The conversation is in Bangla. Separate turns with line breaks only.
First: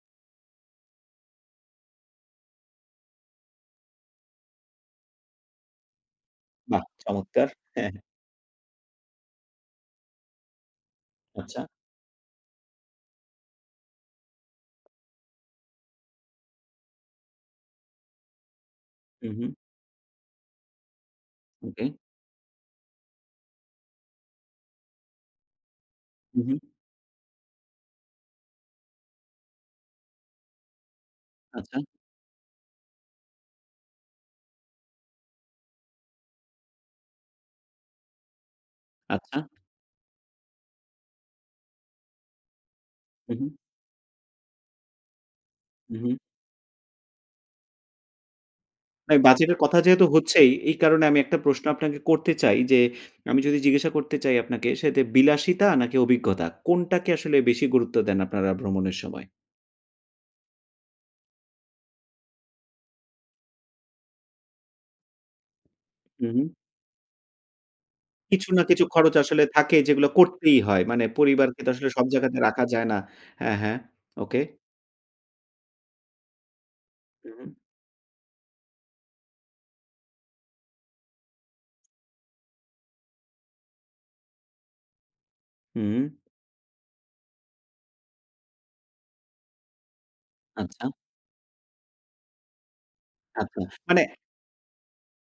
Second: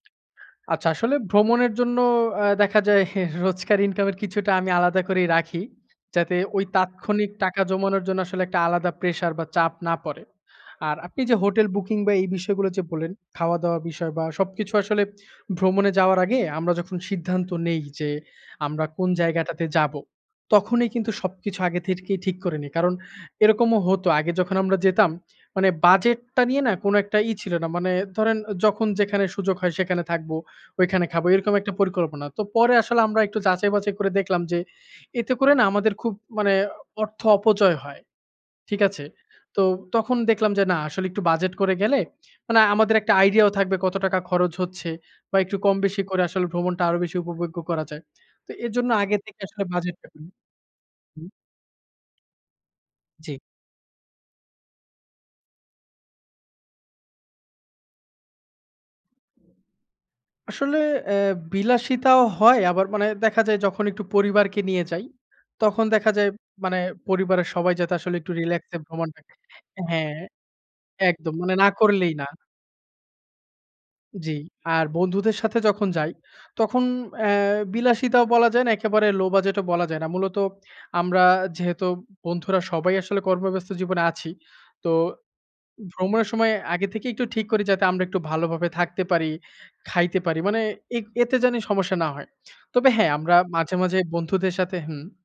আচ্ছা আসলে ভ্রমণের জন্য অ্যা দেখা যায় রোজকার ইনকামের কিছুটা আমি আলাদা করেই রাখি যাতে ওই
বাহ!
তাৎক্ষণিক
চমৎকার।
টাকা
হ্যাঁ, হ্যাঁ।
জমানোর জন্য আসলে একটা আলাদা প্রেশার বা চাপ না পড়ে। আর আপনি যে
আচ্ছা।
হোটেল বুকিং বা এই বিষয়গুলো যে বললেন, খাওয়া দাওয়া বিষয় বা সবকিছু আসলে ভ্রমণে যাওয়ার আগে আমরা যখন সিদ্ধান্ত নেই, যে আমরা কোন
হু, হু।
জায়গাটাতে যাবো। তখনই কিন্তু সবকিছু আগে
ওকে।
থেকেই ঠিক করিনি। কারণ এরকমও হত। আগে যখন আমরা যেতাম মানে,
উ
বাজেটটা
হু।
নিয়ে না কোন একটা ই ছিল না। মানে ধরেন যখন যেখানে সুযোগ হয় সেখানে থাকবো, ঐখানে খাবো। এরকম একটা
আচ্ছা।
পরিকল্পনা। তো পরে আসলে আমরা একটু যাচাই বাচাই করে দেখলাম যে এতে করে না আমাদের খুব মানে, অর্থ অপচয় হয়। ঠিক আছে?
আচ্ছা।
তো তখন দেখলাম যে না আসলে একটু বাজেট করে গেলে মানে, আমাদের একটা আইডিয়াও
উহুম।
থাকবে কত টাকা খরচ হচ্ছে বা একটু কম
হু,
বেশি
হু।
করে আসলে ভ্রমণটা আরও বেশি উপভোগ্য করা যায়। তো এজন্য আগে
ভাই
থেকে
বাজেটের
আসলে
কথা যেহেতু
বাজেটটা করি।
হচ্ছেই, এই কারনে আমি
হুম।
একটা প্রশ্ন আপনাকে করতে চাই যে,
জি।
আমি যদি জিজ্ঞাসা করতে চাই আপনাকে সেটা বিলাসিতা নাকি অভিজ্ঞতা কোনটাকে আসলে বেশি গুরুত্ব দেন আপনারা ভ্রমণের সময়?
আসলে অ্যা বিলাসিতাও হয় আবার মানে দেখা যায় যখন একটু পরিবারকে নিয়ে যাই, তখন দেখা
হু,
যায়
হু।
মানে পরিবারের সবাই যাতে আসলে একটু
কিছু না
রিল্যাক্সে
কিছু খরচ
ভ্রমণটা
আসলে থাকে যেগুলো
হ্যাঁ
করতেই হয়। মানে
একদম মানে
পরিবারকে
না
তো আসলে সব
করলেই না।
জায়গাতে রাখা যায় না। হ্যাঁ, হ্যাঁ।
জি।
ওকে।
আর বন্ধুদের সাথে যখন যাই, তখন অ্যা
হুম।
বিলাসিতাও বলা যায় না। একেবারে লো বাজেট ও বলা যায় না। মূলত আমরা যেহেতু বন্ধুরা সবাই আসলে কর্মব্যস্ত জীবনে আছি। তো
হুম।
ভ্রমণের সময় আগে থেকেই একটু ঠিক করি যাতে আমরা একটু ভালোভাবে থাকতে পারি, খাইতে পারি। মানে
আচ্ছা।
এত এতে জানি সমস্যা না হয়। তবে হ্যাঁ আমরা
আচ্ছা।
মাঝে, মাঝে
মানে
বন্ধুদের সাথে হুম